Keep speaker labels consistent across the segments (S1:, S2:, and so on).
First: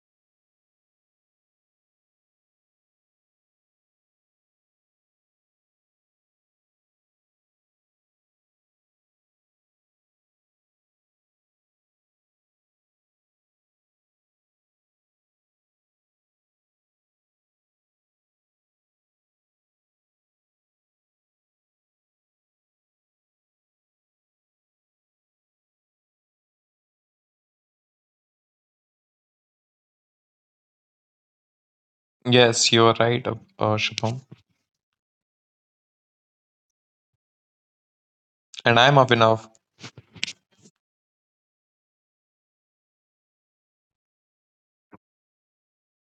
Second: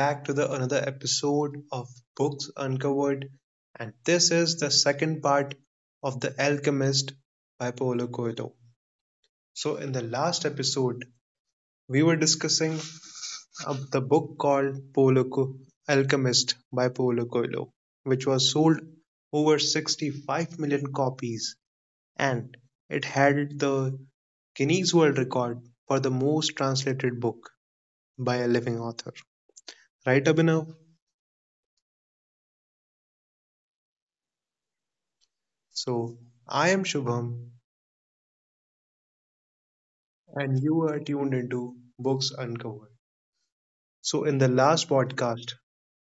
S1: back to the another episode of Books Uncovered, and this is the second part of The Alchemist by Paulo Coelho. So, in the last episode, we were discussing the book called Alchemist by Paulo Coelho, which was sold over 65 million copies, and it held the Guinness World Record for the most translated book by a living author. Right, Abhinav?
S2: Yes, you are right, Shubham.
S1: So, I am Shubham,
S2: And I'm Abhinav.
S1: and you are tuned into Books Uncovered. So, in the last podcast,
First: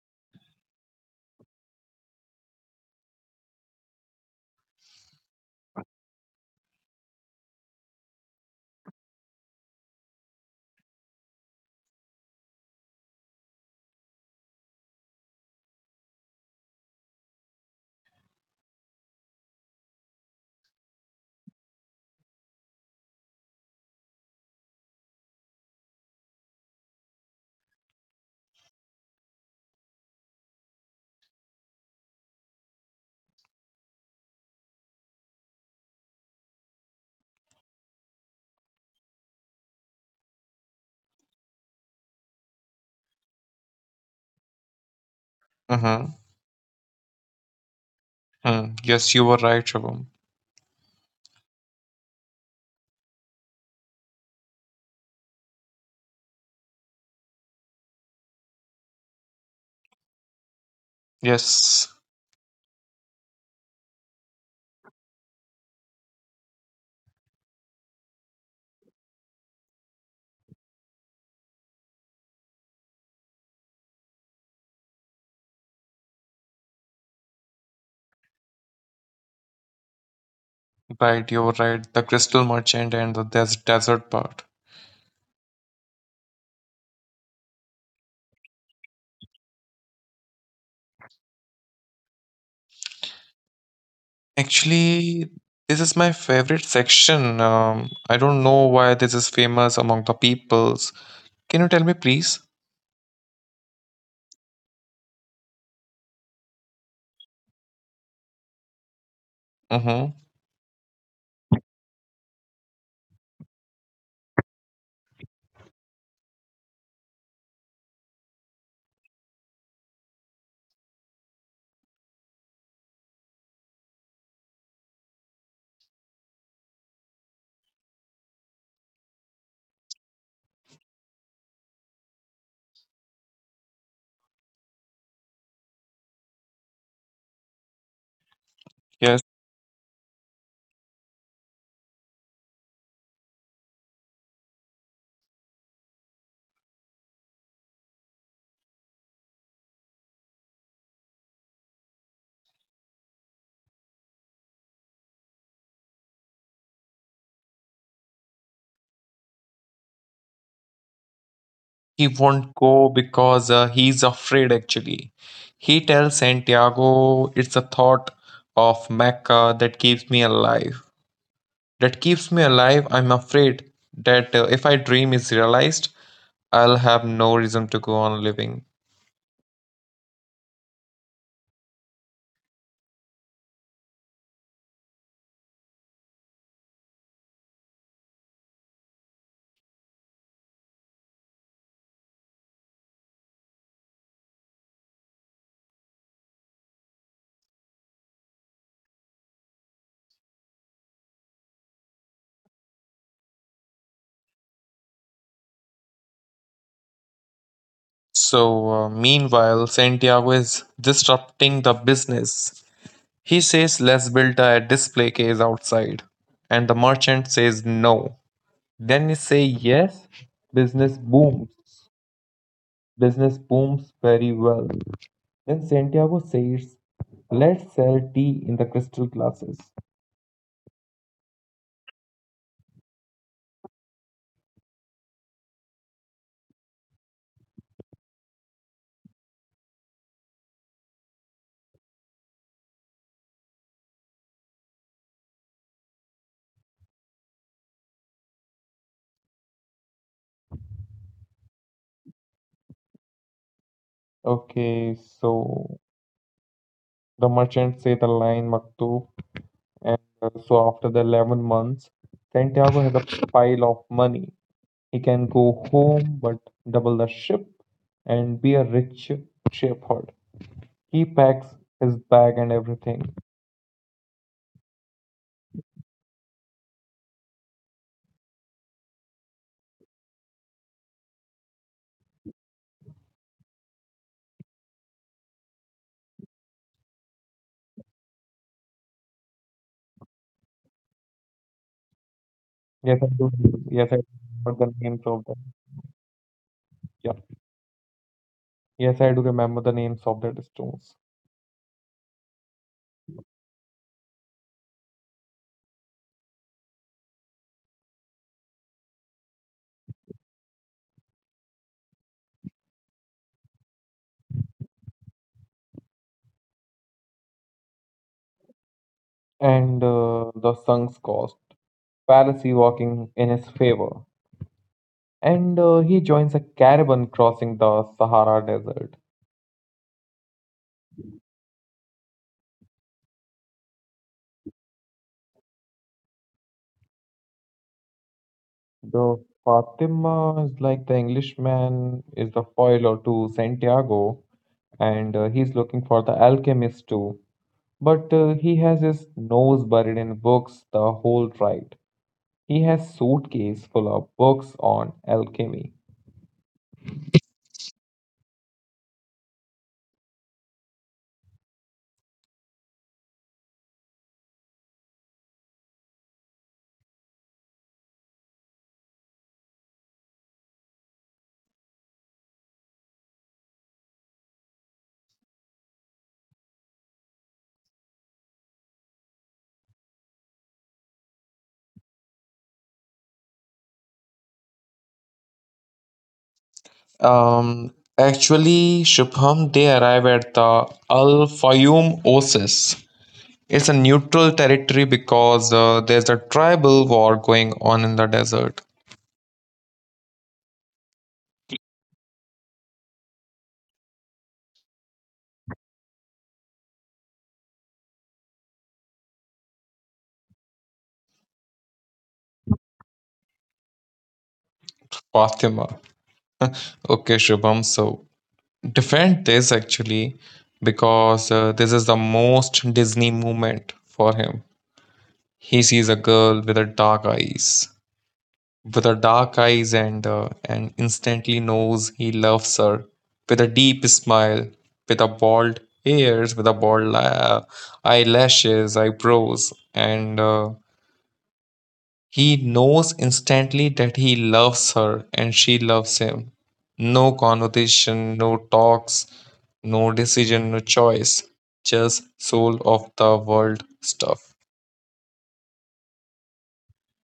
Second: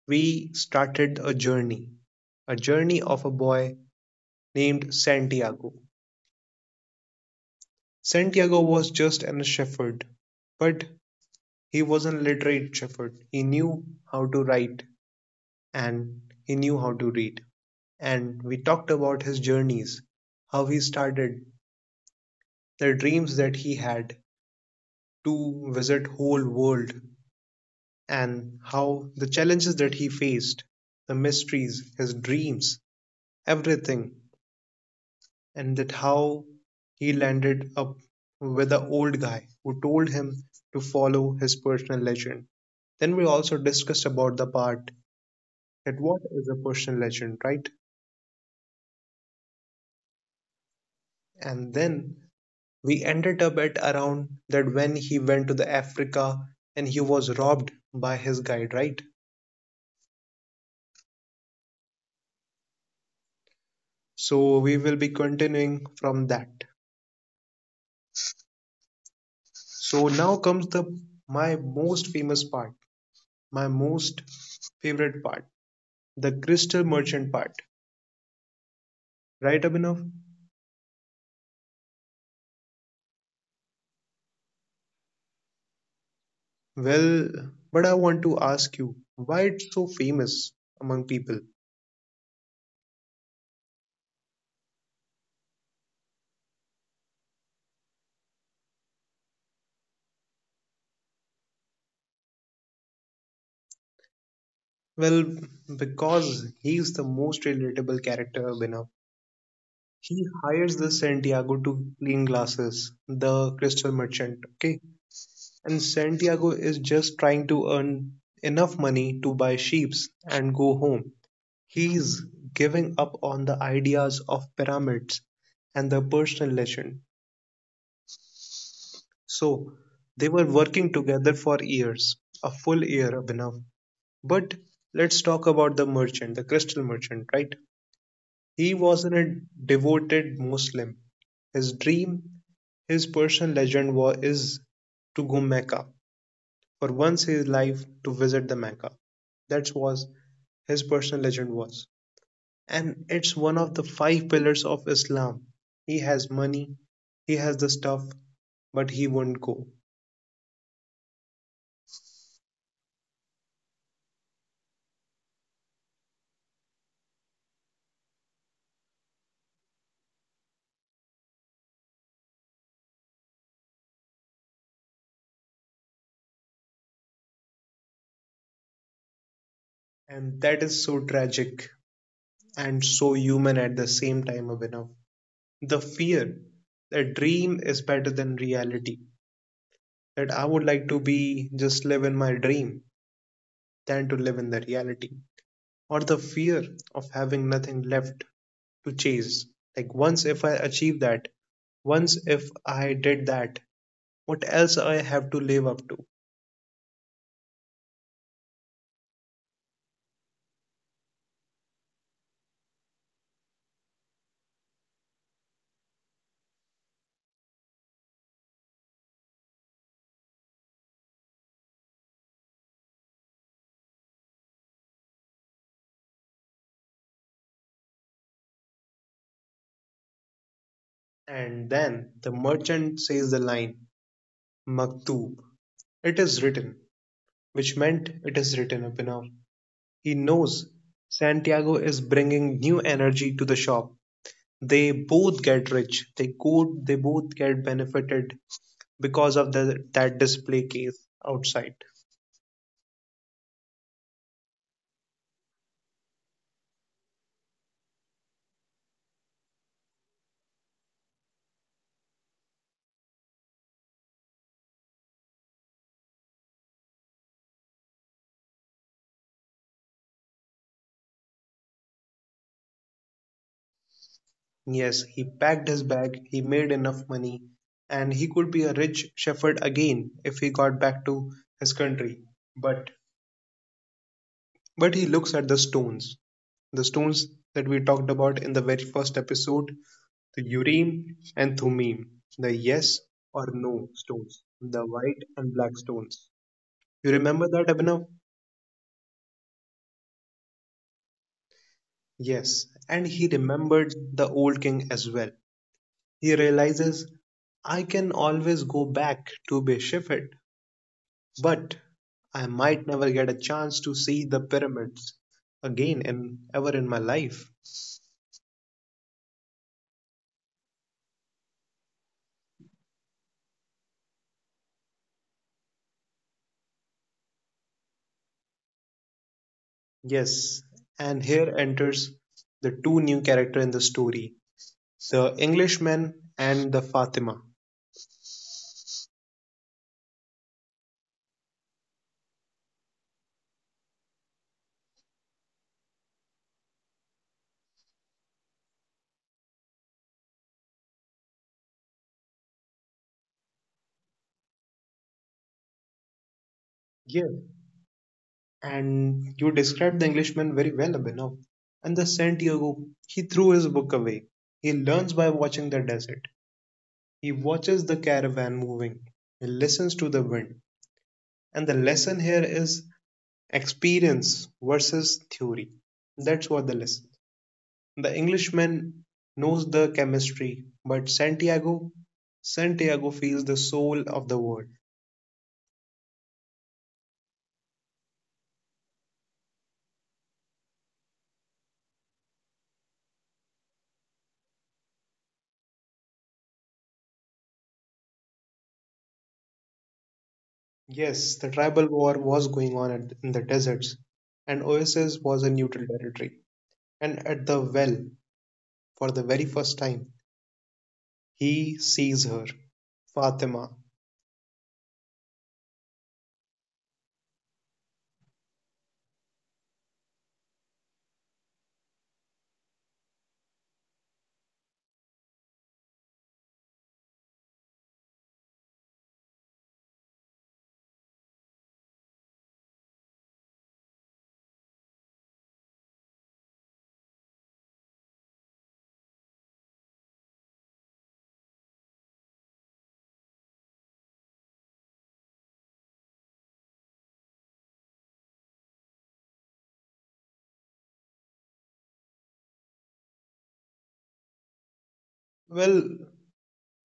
S1: we started a journey of a boy named Santiago. Santiago was just an shepherd, but he was a literate shepherd. He knew how to write and he knew how to read. And we talked about his journeys, how he started, the dreams that he had to visit whole world and how the challenges that he faced, the mysteries, his dreams, everything, and that how he landed up with the old guy who told him to follow his personal legend. Then we also discussed about the part
S2: Mm-hmm.
S1: that what is a personal legend, right?
S2: Hmm. Yes, you were right, Shubham.
S1: And then we ended up at around that when he went to the Africa and he was robbed by his guide, right?
S2: Yes,
S1: So we will be continuing from that. So now comes the my most famous part, my most favorite part, the crystal merchant part. Right, Abhinav?
S2: right, you were right. The Crystal Merchant and the desert part.
S1: Well, but I want to ask you, why it's so famous among people?
S2: Actually, this is my favorite section. I don't know why this is famous among the peoples. Can you tell me, please?
S1: Well, because he is the most relatable character, Abhinav.
S2: Mm-hmm.
S1: He hires the Santiago to clean glasses, the crystal merchant, okay? And Santiago is just trying to earn enough money to buy sheeps and go home. He's giving up on the ideas of pyramids and the personal legend. So they were working together for years, a full year, Abhinav. But let's talk about the merchant, the crystal merchant, right? He
S2: Yes,
S1: wasn't a devoted Muslim. His dream, his personal legend was is to go Mecca for once in his life to visit the Mecca. That was his personal legend was. And it's one of the five pillars of Islam. He has money, he has the stuff, but he won't go.
S2: he won't go because he's afraid, actually. He tells Santiago, it's the thought of Mecca that keeps me alive. I'm afraid that if I dream is realized, I'll have no reason to go on living.
S1: And that is so tragic and so human at the same time, Abhinav. The fear that dream is better than reality, that I would like to be just live in my dream than to live in the reality, or the fear of having nothing left to chase. Like, once if I achieve that, once if I did that, what else I have to live up to?
S2: So, meanwhile, Santiago is disrupting the business. He says, let's build a display case outside. And the merchant says no. Then you say yes, business booms. Business booms very well. Then Santiago says, let's sell tea in the crystal glasses.
S1: And then the merchant says the line, Maktub, it is written, which meant it is written, Abhinav. He knows Santiago is bringing new energy to the shop. They both get rich. They go, they both get benefited because of the, that display case outside.
S2: Okay, so the merchant say the line Maktub, and so after the 11 months, Santiago has a pile of money. He can go home but double the ship and be a rich shepherd. He packs his bag and everything.
S1: Yes, he packed his bag, he made enough money, and he could be a rich shepherd again if he got back to his country. But but he looks at the stones. The stones that we talked about in the very first episode, the urim and thummim, the
S2: Yes, I
S1: yes
S2: do.
S1: or
S2: Yes, I
S1: no stones,
S2: remember the names
S1: the
S2: of
S1: white
S2: them.
S1: and black stones.
S2: Yeah.
S1: You remember that, Abhinav?
S2: Yes, I do remember the names of the stones.
S1: Yes, and he remembered the old king as well. He realizes I can always go back to Beshefet, but I might never get a chance to see the pyramids again and ever in my life.
S2: And the sun's cost. Pharisee working in his favor. And he joins a caravan crossing the Sahara Desert.
S1: Yes, and here enters the two new character in the story, The Englishman and the Fatima.
S2: The Fatima is like the Englishman is the foil to Santiago, and he's looking for the alchemist too. But he has his nose buried in books the whole ride. He has suitcase full of books on alchemy.
S1: Yeah, and you described the Englishman very well, Abhinav. And the Santiago, he threw his book away. He learns by watching the desert. He watches the caravan moving. He listens to the wind. And the lesson here is experience versus theory. That's what the lesson. The Englishman knows the chemistry, but Santiago feels the soul of the world.
S2: Actually, Shubham, they arrive at the Al Fayoum Oasis. It's a neutral territory because there's a tribal war going on in the desert.
S1: Yes, the tribal war was going on at, in the deserts, and Oasis was a neutral territory. And at the well, for the very first time, he sees her, Fatima.
S2: Fatima. Okay, Shubham. So defend this actually because this is the most Disney moment for him. He sees a girl with a dark eyes, and and instantly knows he loves her. With a deep smile, with a bald ears, with a bald eyelashes, eyebrows, and he knows instantly that he loves her and she loves him. No conversation, no talks, no decision, no choice. Just soul of the world stuff.
S1: Well,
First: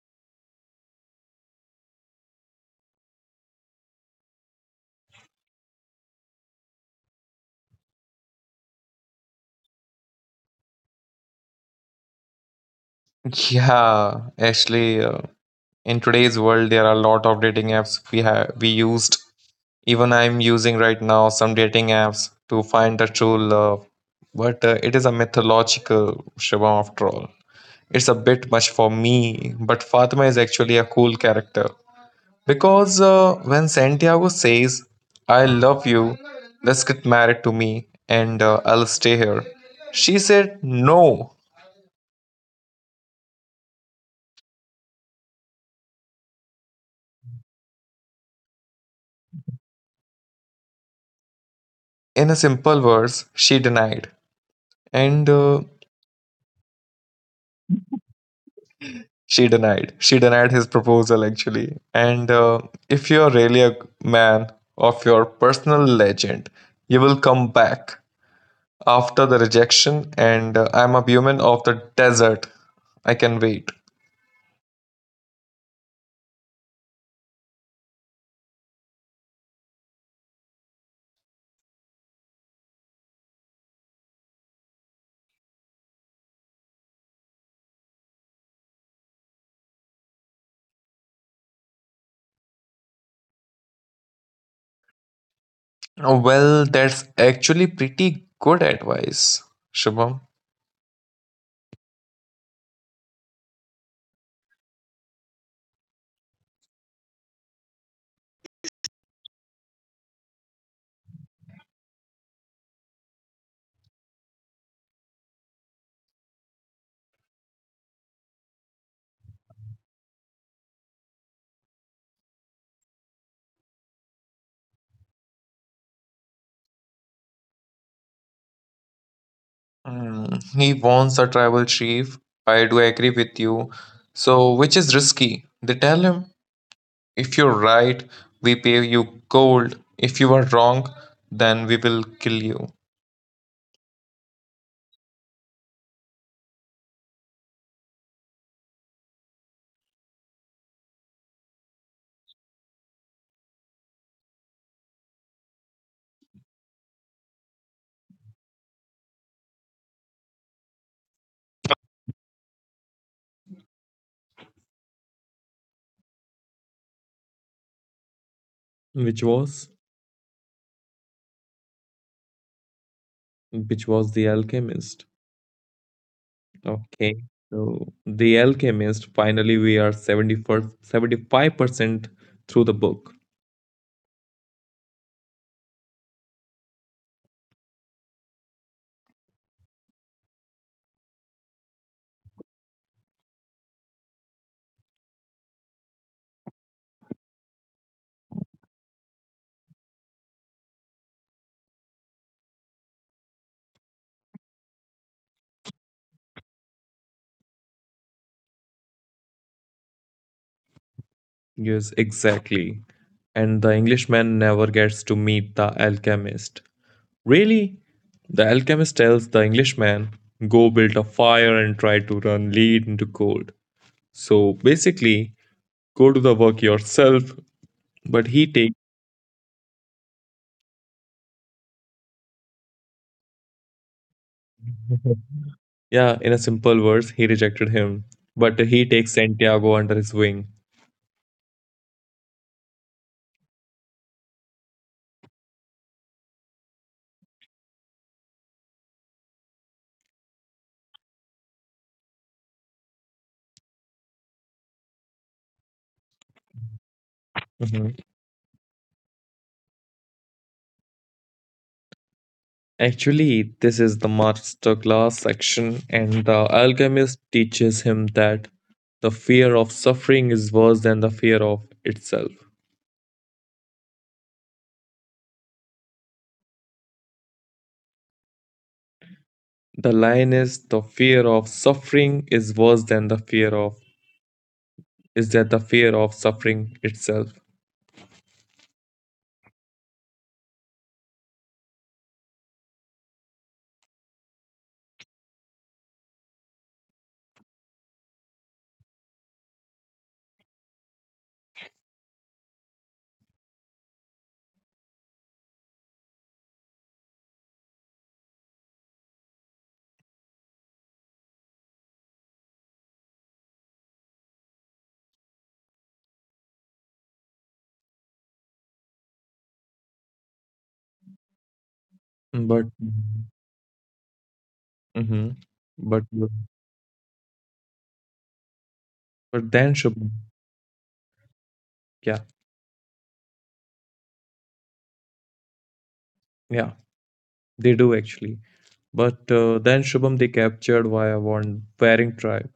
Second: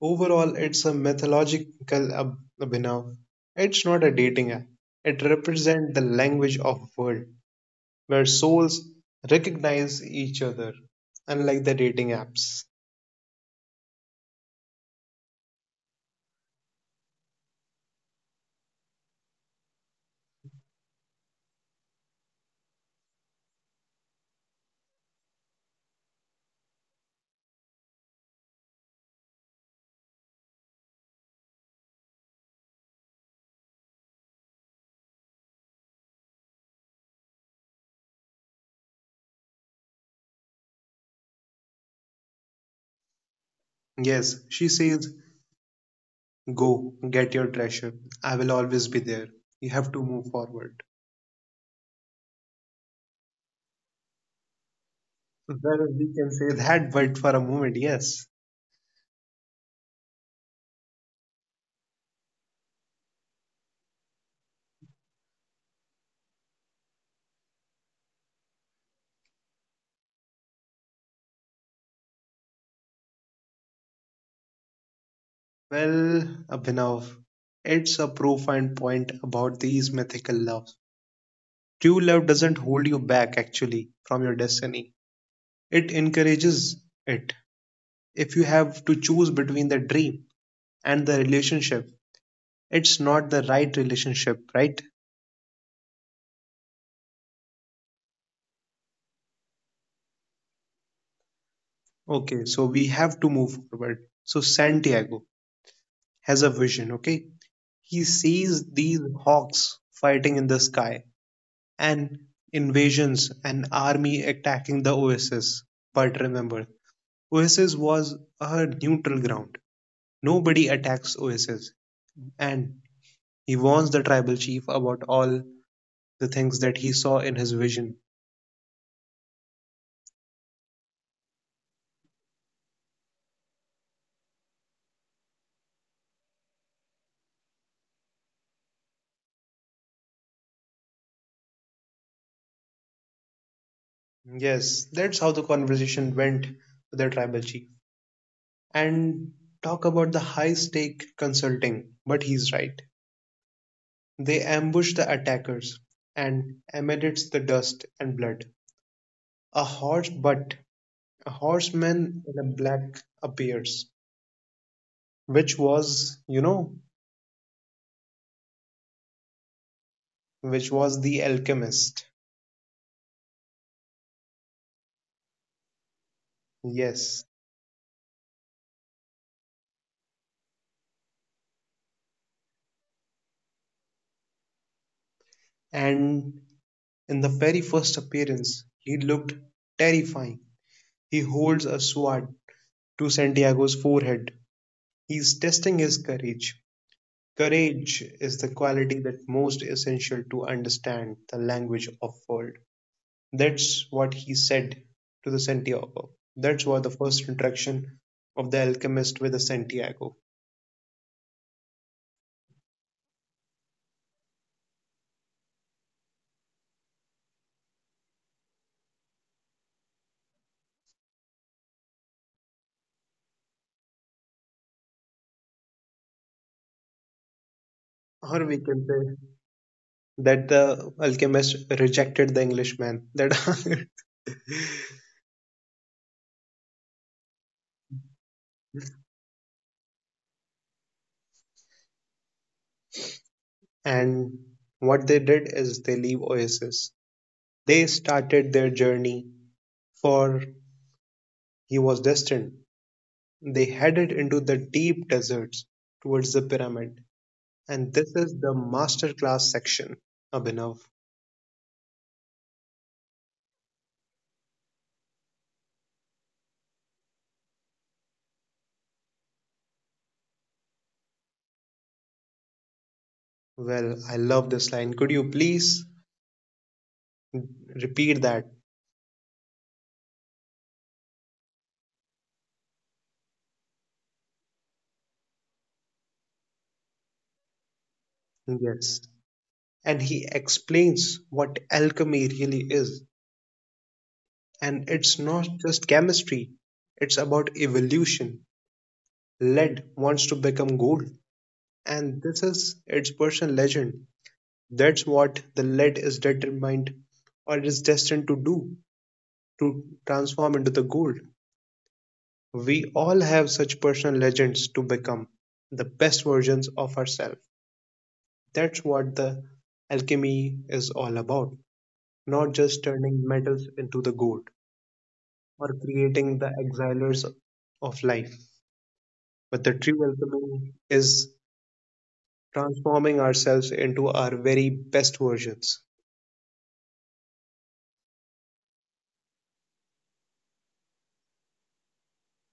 S1: overall, it's a mythological abhinav. It's not a dating app. It represents the language of world, where souls recognize each other, unlike the dating apps.
S2: Yeah, actually, in today's world, there are a lot of dating apps we used. Even I'm using right now some dating apps to find the true love, but it is a mythological Shivam after all. It's a bit much for me, but Fatima is actually a cool character. Because when Santiago says, I love you, let's get married to me, and I'll stay here, she said no.
S1: Yes, she says, Go, get your treasure. I will always be there. You have to move forward.
S2: In a simple words, she denied. And
S1: Well, we can say that, but for a moment, yes.
S2: she denied. She denied his proposal actually. And if you're really a man of your personal legend, you will come back after the rejection and I'm a woman of the desert. I can wait.
S1: Well, Abhinav, it's a profound point about these mythical loves. True love doesn't hold you back actually from your destiny, it encourages it. If you have to choose between the dream and the relationship, it's not the right relationship, right?
S2: Oh, well, that's actually pretty good advice, Shubham.
S1: Okay, so we have to move forward. So, Santiago, has a vision, okay? He sees these hawks fighting in the sky and invasions, an army attacking the Oasis. But remember, Oasis was a neutral ground. Nobody attacks Oasis. And he warns the tribal chief about all the things that he saw in his vision.
S2: Hmm, he wants a tribal chief. I do agree with you. So which is risky. They tell him, if you're right, we pay you gold. If you are wrong, then we will kill you.
S1: Yes, that's how the conversation went with the tribal chief. And talk about the high stake consulting, but he's right. They ambush the attackers, and amidst the dust and blood, a horse but a horseman in a black appears, which was, you know,
S2: which was
S1: which was the alchemist.
S2: which was the alchemist. Okay.
S1: Yes.
S2: So The Alchemist, finally we are 74, 75% through the book.
S1: And in the very first appearance, he looked terrifying. He holds a sword to Santiago's forehead. He's testing his courage. Courage is the quality that most essential to understand the language of world. That's what he said to the Santiago. That's what the first interaction of the alchemist with the Santiago.
S2: Yes, exactly. And the Englishman never gets to meet the alchemist. Really? The alchemist tells the Englishman, go build a fire and try to run lead into gold. So basically, go do the work yourself. But he
S1: Or we
S2: takes
S1: can say that the alchemist rejected the Englishman. That
S2: yeah, in a simple words, he rejected him. But he takes Santiago under his wing.
S1: and what they did is they leave Oasis. They started their journey for he was destined. They headed into the deep deserts towards the pyramid. And
S2: Mhm.
S1: this is the masterclass section, Abhinav.
S2: Actually, this is the master class section, and the alchemist teaches him that the fear of suffering is worse than the fear of itself.
S1: Well, I love this line. Could you please repeat that.
S2: The line is the fear of suffering is worse than the fear of is that the fear of suffering itself.
S1: Yes. And he explains what alchemy really is. And it's not just chemistry, it's about evolution. Lead wants to become gold. And this is its personal legend. That's what the lead is determined or is destined to do, to transform into the gold. We all have such personal legends to become the best versions of ourselves. That's what the alchemy is all about. Not
S2: But,
S1: just turning metals into the gold
S2: mm-hmm,
S1: or
S2: but
S1: creating the exilers of life.
S2: but
S1: But
S2: then
S1: the true
S2: Shubham,
S1: alchemy is
S2: yeah,
S1: transforming ourselves into our very best versions.
S2: yeah, they do actually. But then Shubham, they captured why I want wearing tribe.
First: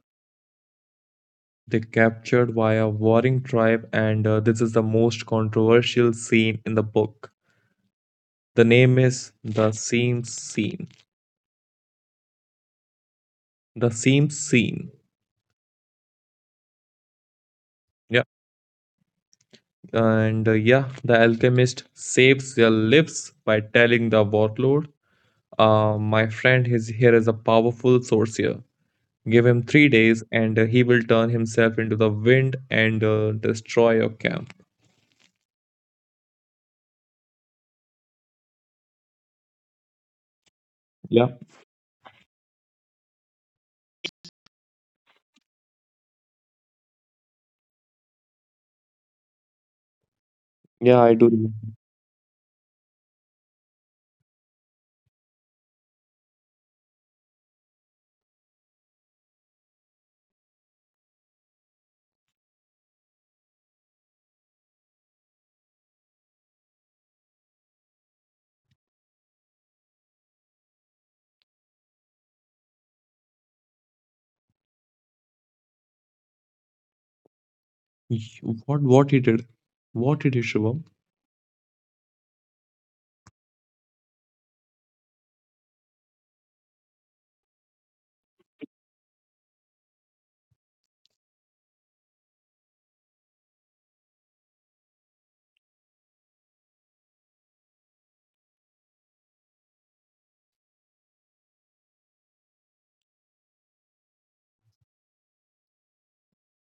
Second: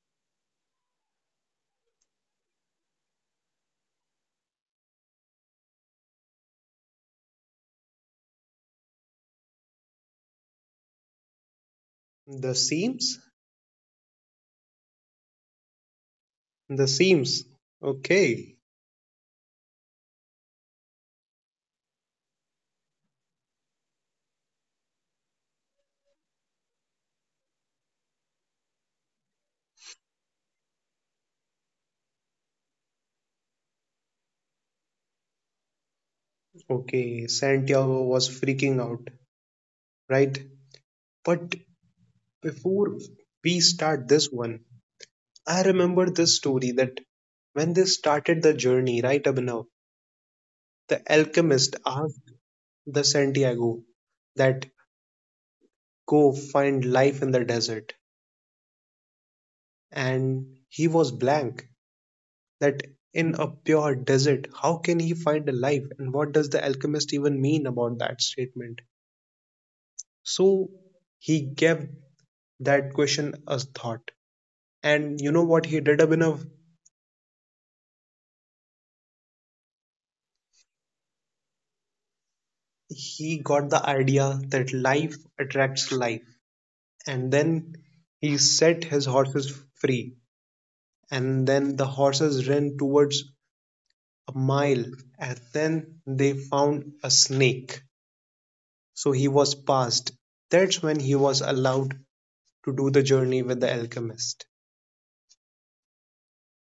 S2: They captured via warring tribe, and this is the most controversial scene in the book. The name is the same scene.
S1: The seams?
S2: The same scene.
S1: The seams.
S2: Yeah,
S1: Okay.
S2: and the alchemist saves their lives by telling the warlord, "My friend, is here is a powerful sorcerer. Give him 3 days, and he will turn himself into the wind and destroy your camp."
S1: Okay. Santiago was freaking out, right?
S2: Yeah,
S1: But before we start this one, I remember this story that when they started the journey, right, Abhinav,
S2: yeah,
S1: the
S2: I do. Remember.
S1: alchemist asked the Santiago that go find life in the desert. And he was blank that in a pure desert, how can he find a life? And what does the alchemist even mean about that statement? So he gave that question a thought. And you know what he did, Abhinav?
S2: What he did? What did he, Shivam?
S1: He got the idea that life attracts life. And then he set his horses free. And then the horses ran towards a mile. And then they found a snake. So he was passed. That's when he was allowed to do the journey with the alchemist.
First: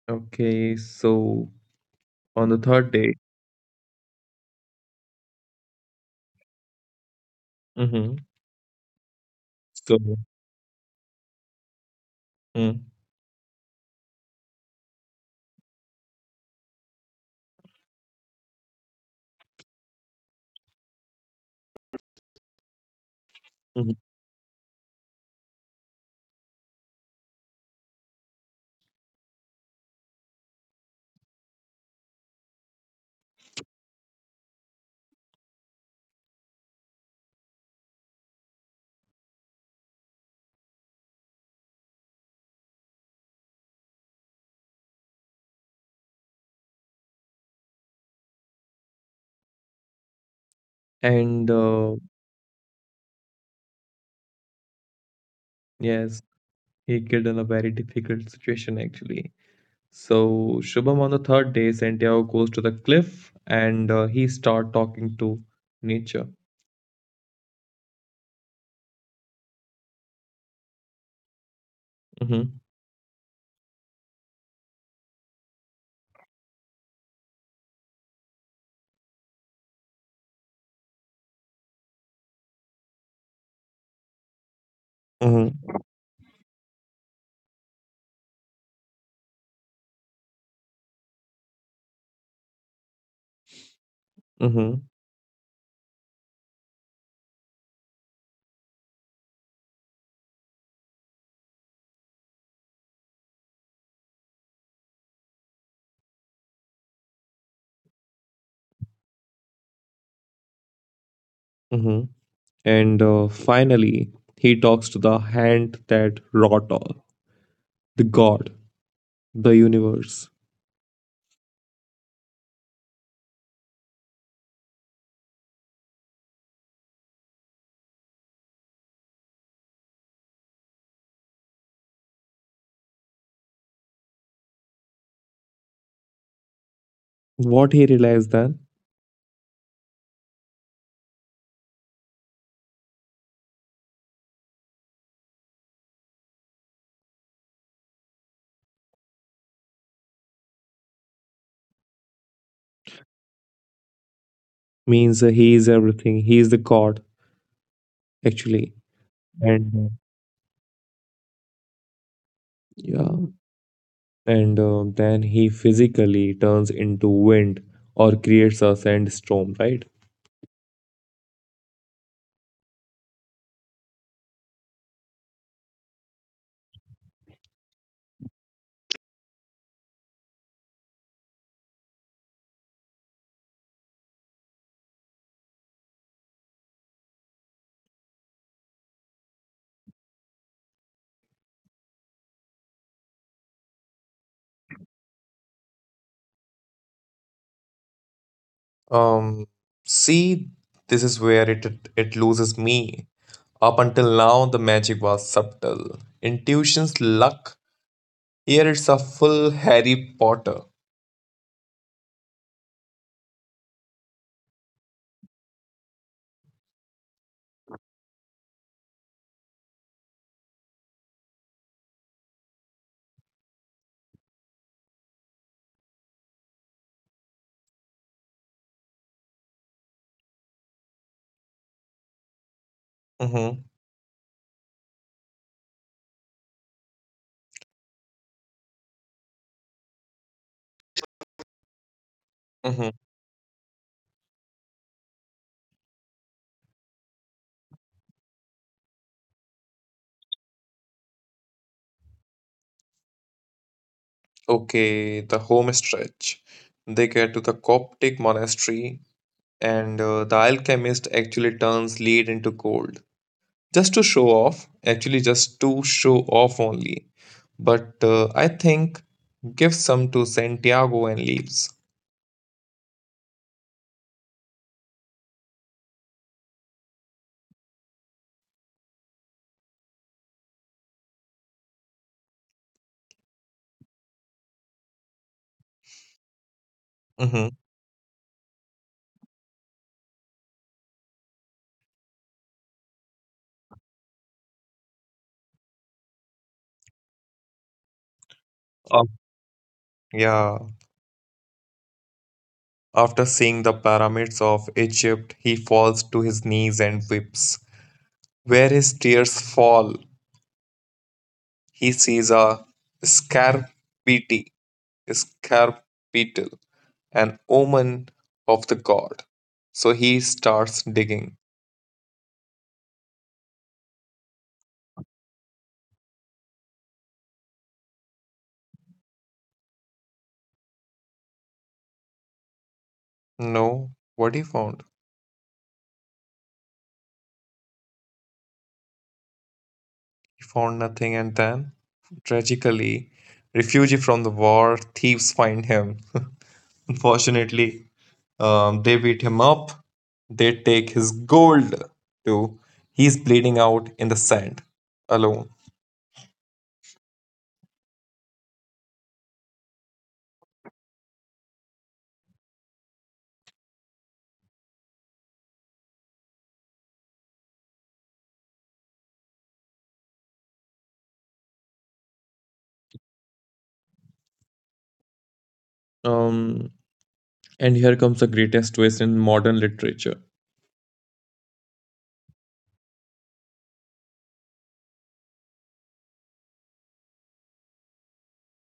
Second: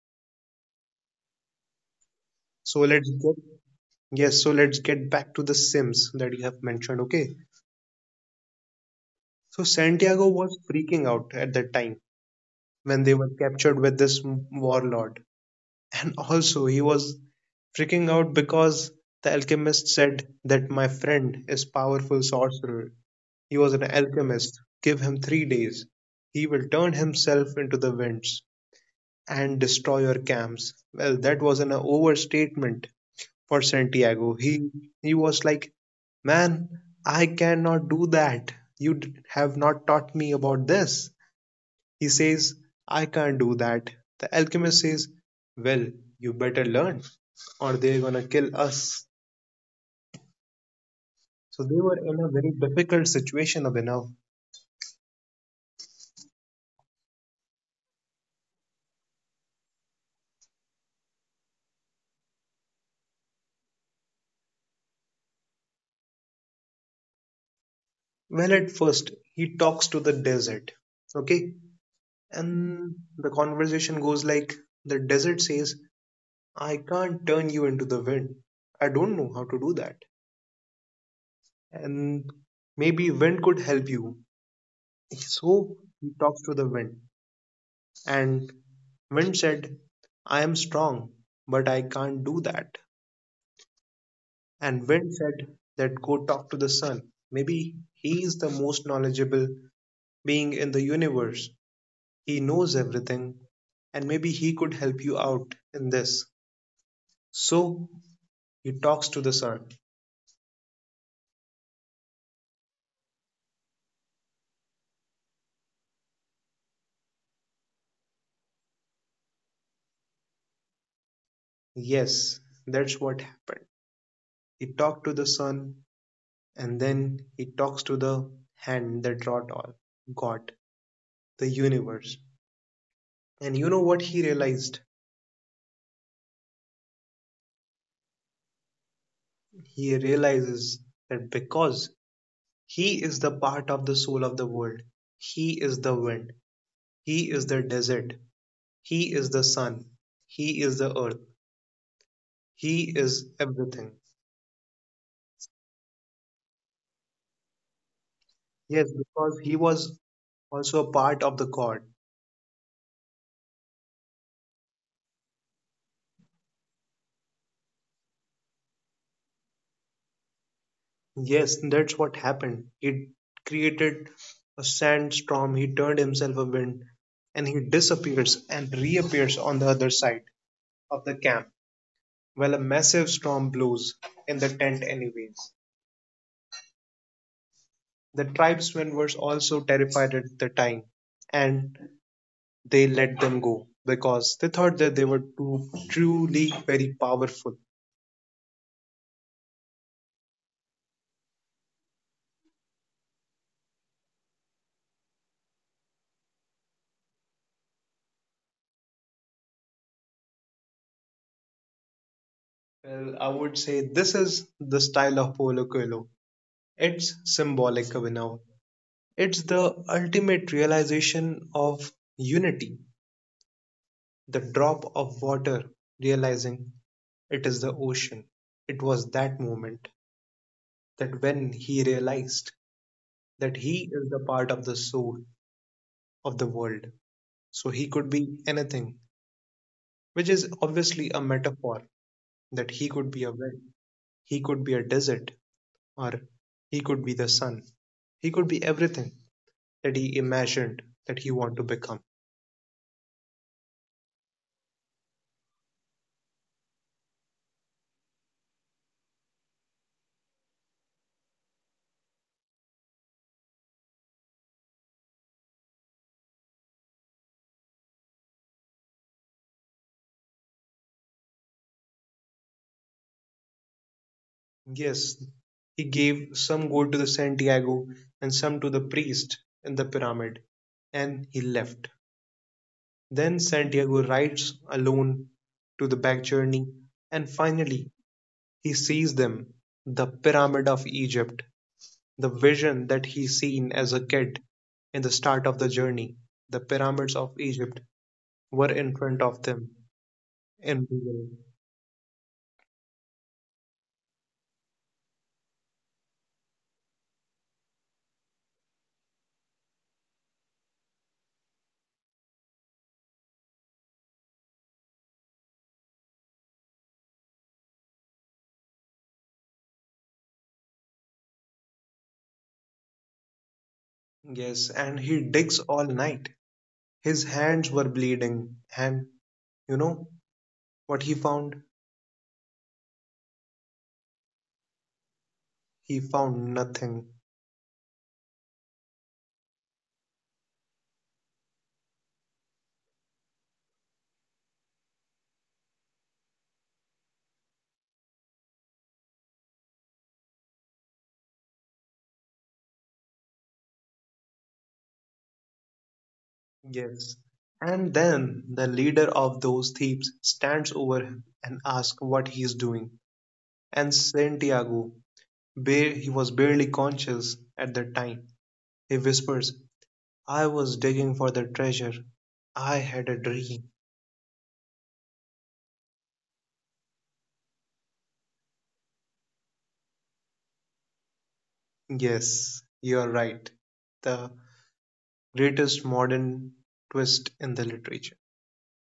S2: Okay, so on the
S1: So
S2: third
S1: let's
S2: day,
S1: get Yes, so let's get back to the Sims that you have mentioned, okay?
S2: hmm
S1: So
S2: so
S1: Santiago was freaking out at that time
S2: mm,
S1: when they were captured with this warlord. And also he was freaking out because the alchemist said that my friend is powerful sorcerer. He was an
S2: mhm.
S1: alchemist. Give him 3 days. He will turn himself into the winds and destroy your camps. Well, that was an overstatement for Santiago. He was like, man, I cannot do that. Have not taught me about this. He says, I can't do that. The alchemist says, well, you better learn, or they're gonna kill us.
S2: and
S1: So they were in a very difficult situation, Abhinav.
S2: yes, he killed in a very difficult situation actually. So Shubham, on the third day, Santiago goes to the cliff and he start talking to nature.
S1: Well, at first he talks to the desert, okay,
S2: Mm-hmm.
S1: and the conversation goes like the desert says I can't turn you into the wind. I don't know how to do that. And maybe wind could help you. So
S2: Mm-hmm.
S1: he talks to the wind. And wind said, I am strong, but I can't do that. And wind said that go talk to the sun. Maybe he is the most knowledgeable being in the universe. He knows everything. And maybe he could help you out in this. So he talks to the sun.
S2: Mm-hmm. And finally, he talks to the hand that wrought all, the God, the universe.
S1: Yes, that's what happened. He talked to the sun, and then he talks to the hand that wrought all, God, the universe. And you know what he realized?
S2: What he realized then?
S1: He realizes that because he is the part of the soul of the world, he is the wind, he is the desert, he is the sun, he is the earth, he is everything.
S2: Means he is everything. He is the God, actually.
S1: Yes, because he
S2: And
S1: was also a part of the God.
S2: yeah, and then he physically turns into wind or creates a sandstorm, right?
S1: Yes, that's what happened. He created a sandstorm, he turned himself a wind, and he disappears and reappears on the other side of the camp while a massive storm blows in the tent, anyways. The tribesmen were also terrified at the time, and they let them go because they thought that they were too truly very powerful.
S2: Um, see, this is where it loses me. Up until now, the magic was subtle. Intuition's luck. Here it's a full Harry Potter.
S1: Well, I would say this is the style of Polo Coelho. It's symbolic, Abhinav. It's the ultimate realization of unity, the drop of water realizing it is the ocean. It was that moment that when he realized that he is
S2: Mm-hmm,
S1: the part of the soul of the world, so he could be anything, which is obviously a metaphor that he could be a
S2: mm-hmm.
S1: well, he could be a desert, or he could be the sun. He could be everything that he imagined that he wanted to become.
S2: Okay, the home stretch. They get to the Coptic monastery, and the alchemist actually turns lead into gold. Just to show off actually, just to show off only. But I think give some to Santiago and leaves.
S1: Yes, he gave some gold to the Santiago and some to the priest in the pyramid, and he left. Then Santiago rides alone to the back journey, and
S2: Hmm.
S1: finally he sees them, the Pyramid of Egypt, the vision that he seen as a kid in the start of the journey. The pyramids of Egypt were in front of them
S2: Yeah,
S1: in real.
S2: after seeing the pyramids of Egypt, he falls to his knees and weeps. Where his tears fall, he sees a scarpity scarpital, an omen of the God. So he starts digging.
S1: Yes, and he digs all night. His hands were bleeding, and you know, what he found?
S2: No. What he found?
S1: He found nothing.
S2: He found nothing, and then, tragically, refugee from the war, thieves find him. Unfortunately, they beat him up. They take his gold too. He's bleeding out in the sand, alone.
S1: Yes. And then the leader of those thieves stands over him and asks what he is doing. And Santiago, he was barely conscious at the time. He whispers, I was digging for the treasure. I had a dream.
S2: Um, and here comes the greatest twist in modern literature.
S1: Yes, you are right. The greatest modern twist in the literature.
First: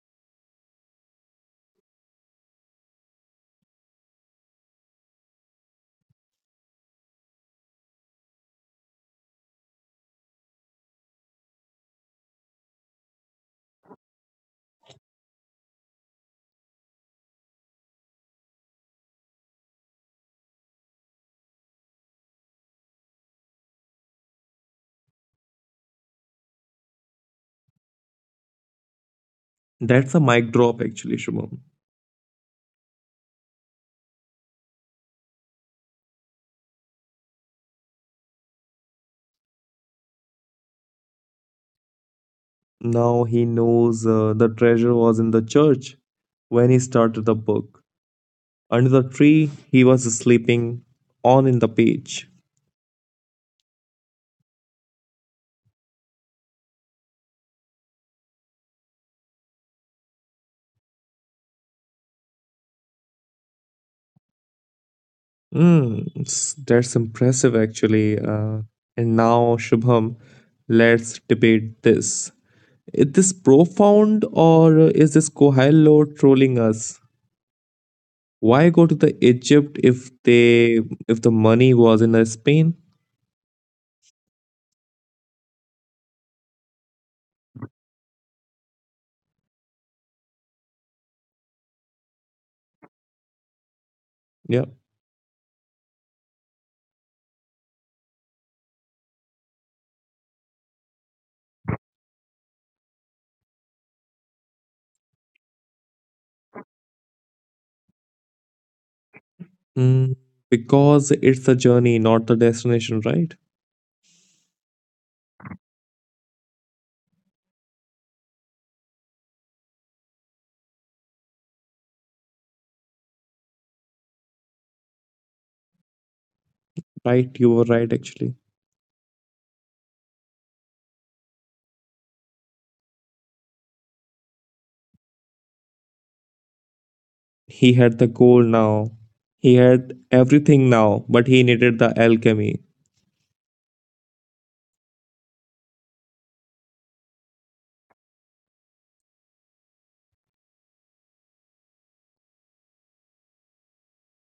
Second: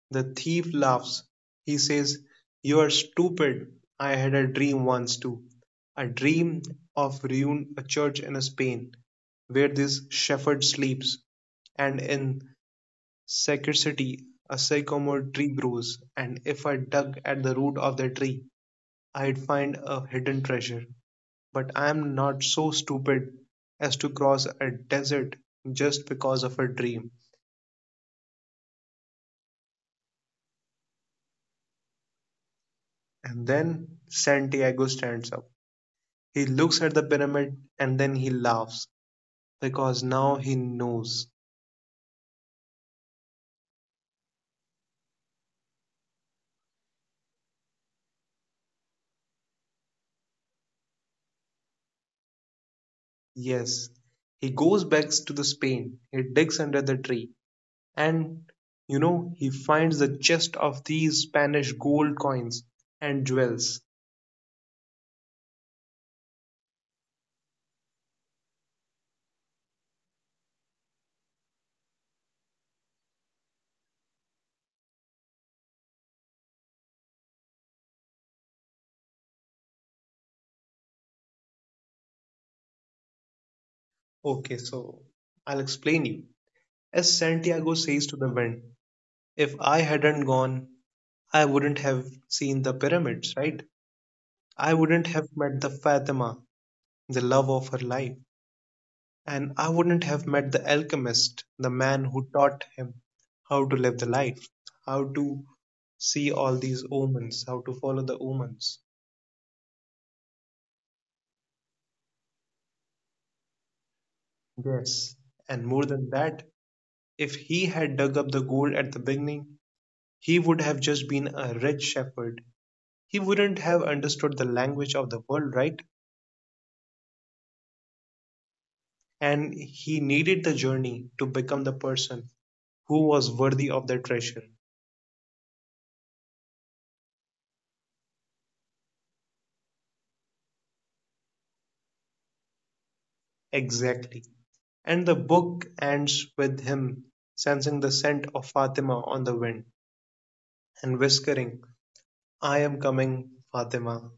S1: The thief laughs. He says, You're stupid. I had a dream once too. A dream of ruin, a church in Spain where this shepherd sleeps, and in scarcity a sycamore tree grows, and if I dug at the root of the tree, I'd find a hidden treasure. But I'm not so stupid as to cross a desert just because of a dream.
S2: That's a mic drop, actually, Shubham.
S1: And then Santiago stands up. He looks at the pyramid and then he laughs because now he knows.
S2: Now he knows the treasure was in the church when he started the book. Under the tree, he was sleeping on in the page.
S1: Yes, he goes back to the Spain. He digs under the tree and he finds the chest of these Spanish gold coins and jewels.
S2: Mm, that's impressive, actually. And now, Shubham, let's debate this. Is this profound or is this Kohilo trolling us? Why go to the Egypt if the money was in Spain?
S1: Okay, so I'll explain you. As Santiago says to the wind, if I hadn't gone, I wouldn't have seen the pyramids, right?
S2: Yeah.
S1: I wouldn't have met the Fatima, the love of her life. And I wouldn't have met the alchemist, the man who taught him how to live the life, how to see all these omens, how to follow the omens.
S2: Mm, because it's the journey, not the destination, right?
S1: Yes. And more than that, if he had dug up the gold at the beginning, he would have just been a rich shepherd. He wouldn't have understood the language of the world, right?
S2: Right, you were right, actually.
S1: And he needed the journey to become the person who was worthy of the treasure.
S2: He had the goal now. He had everything now, but he needed the alchemy.
S1: Exactly. And the book ends with him sensing the scent of Fatima on the wind and whispering, I am coming, Fatima.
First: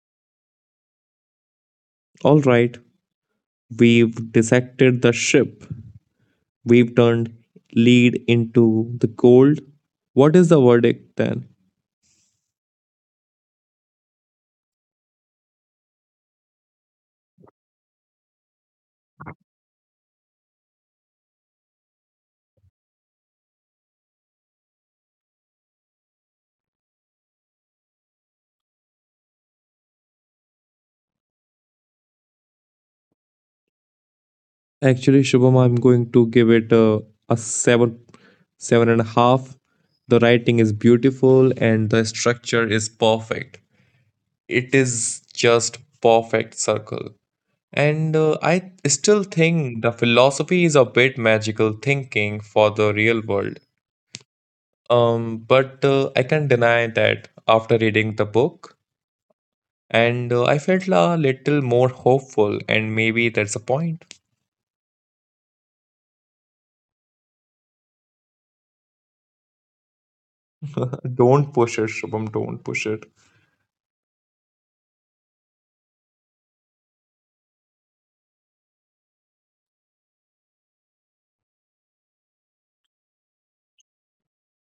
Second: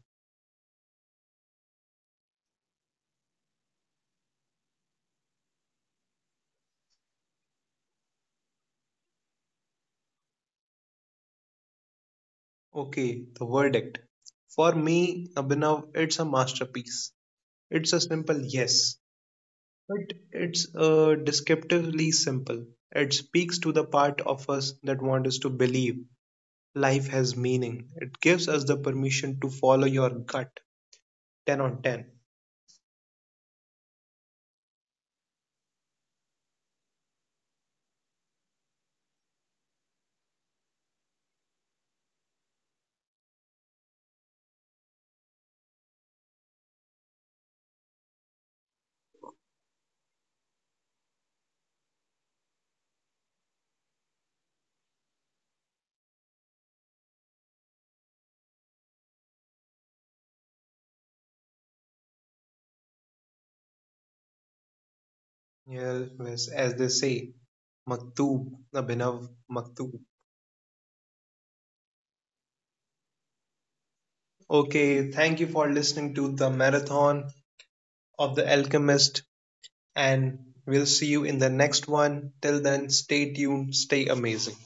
S2: All right, we've dissected the ship. We've turned lead into the gold. What is the verdict then?
S1: Okay, the verdict. For me, Abhinav, it's a masterpiece. It's a simple yes, but it's descriptively simple. It speaks to the part of us that wants us to believe life has meaning. It gives us the permission to follow your gut. 10 on 10.
S2: Actually, Shubham, I'm going to give it a seven, seven and a half. The writing is beautiful and the structure is perfect. It is just perfect circle. And I still think the philosophy is a bit magical thinking for the real world. But I can not deny that after reading the book, and I felt a little more hopeful, and maybe that's a point.
S1: Yes, yes, as they say. Maktoob, Abhinav Maktoob.
S2: Don't push it, Shubham. Don't push it.
S1: Okay, thank you for listening to the marathon of The Alchemist, and we'll see you in the next one. Till then, stay tuned, stay amazing.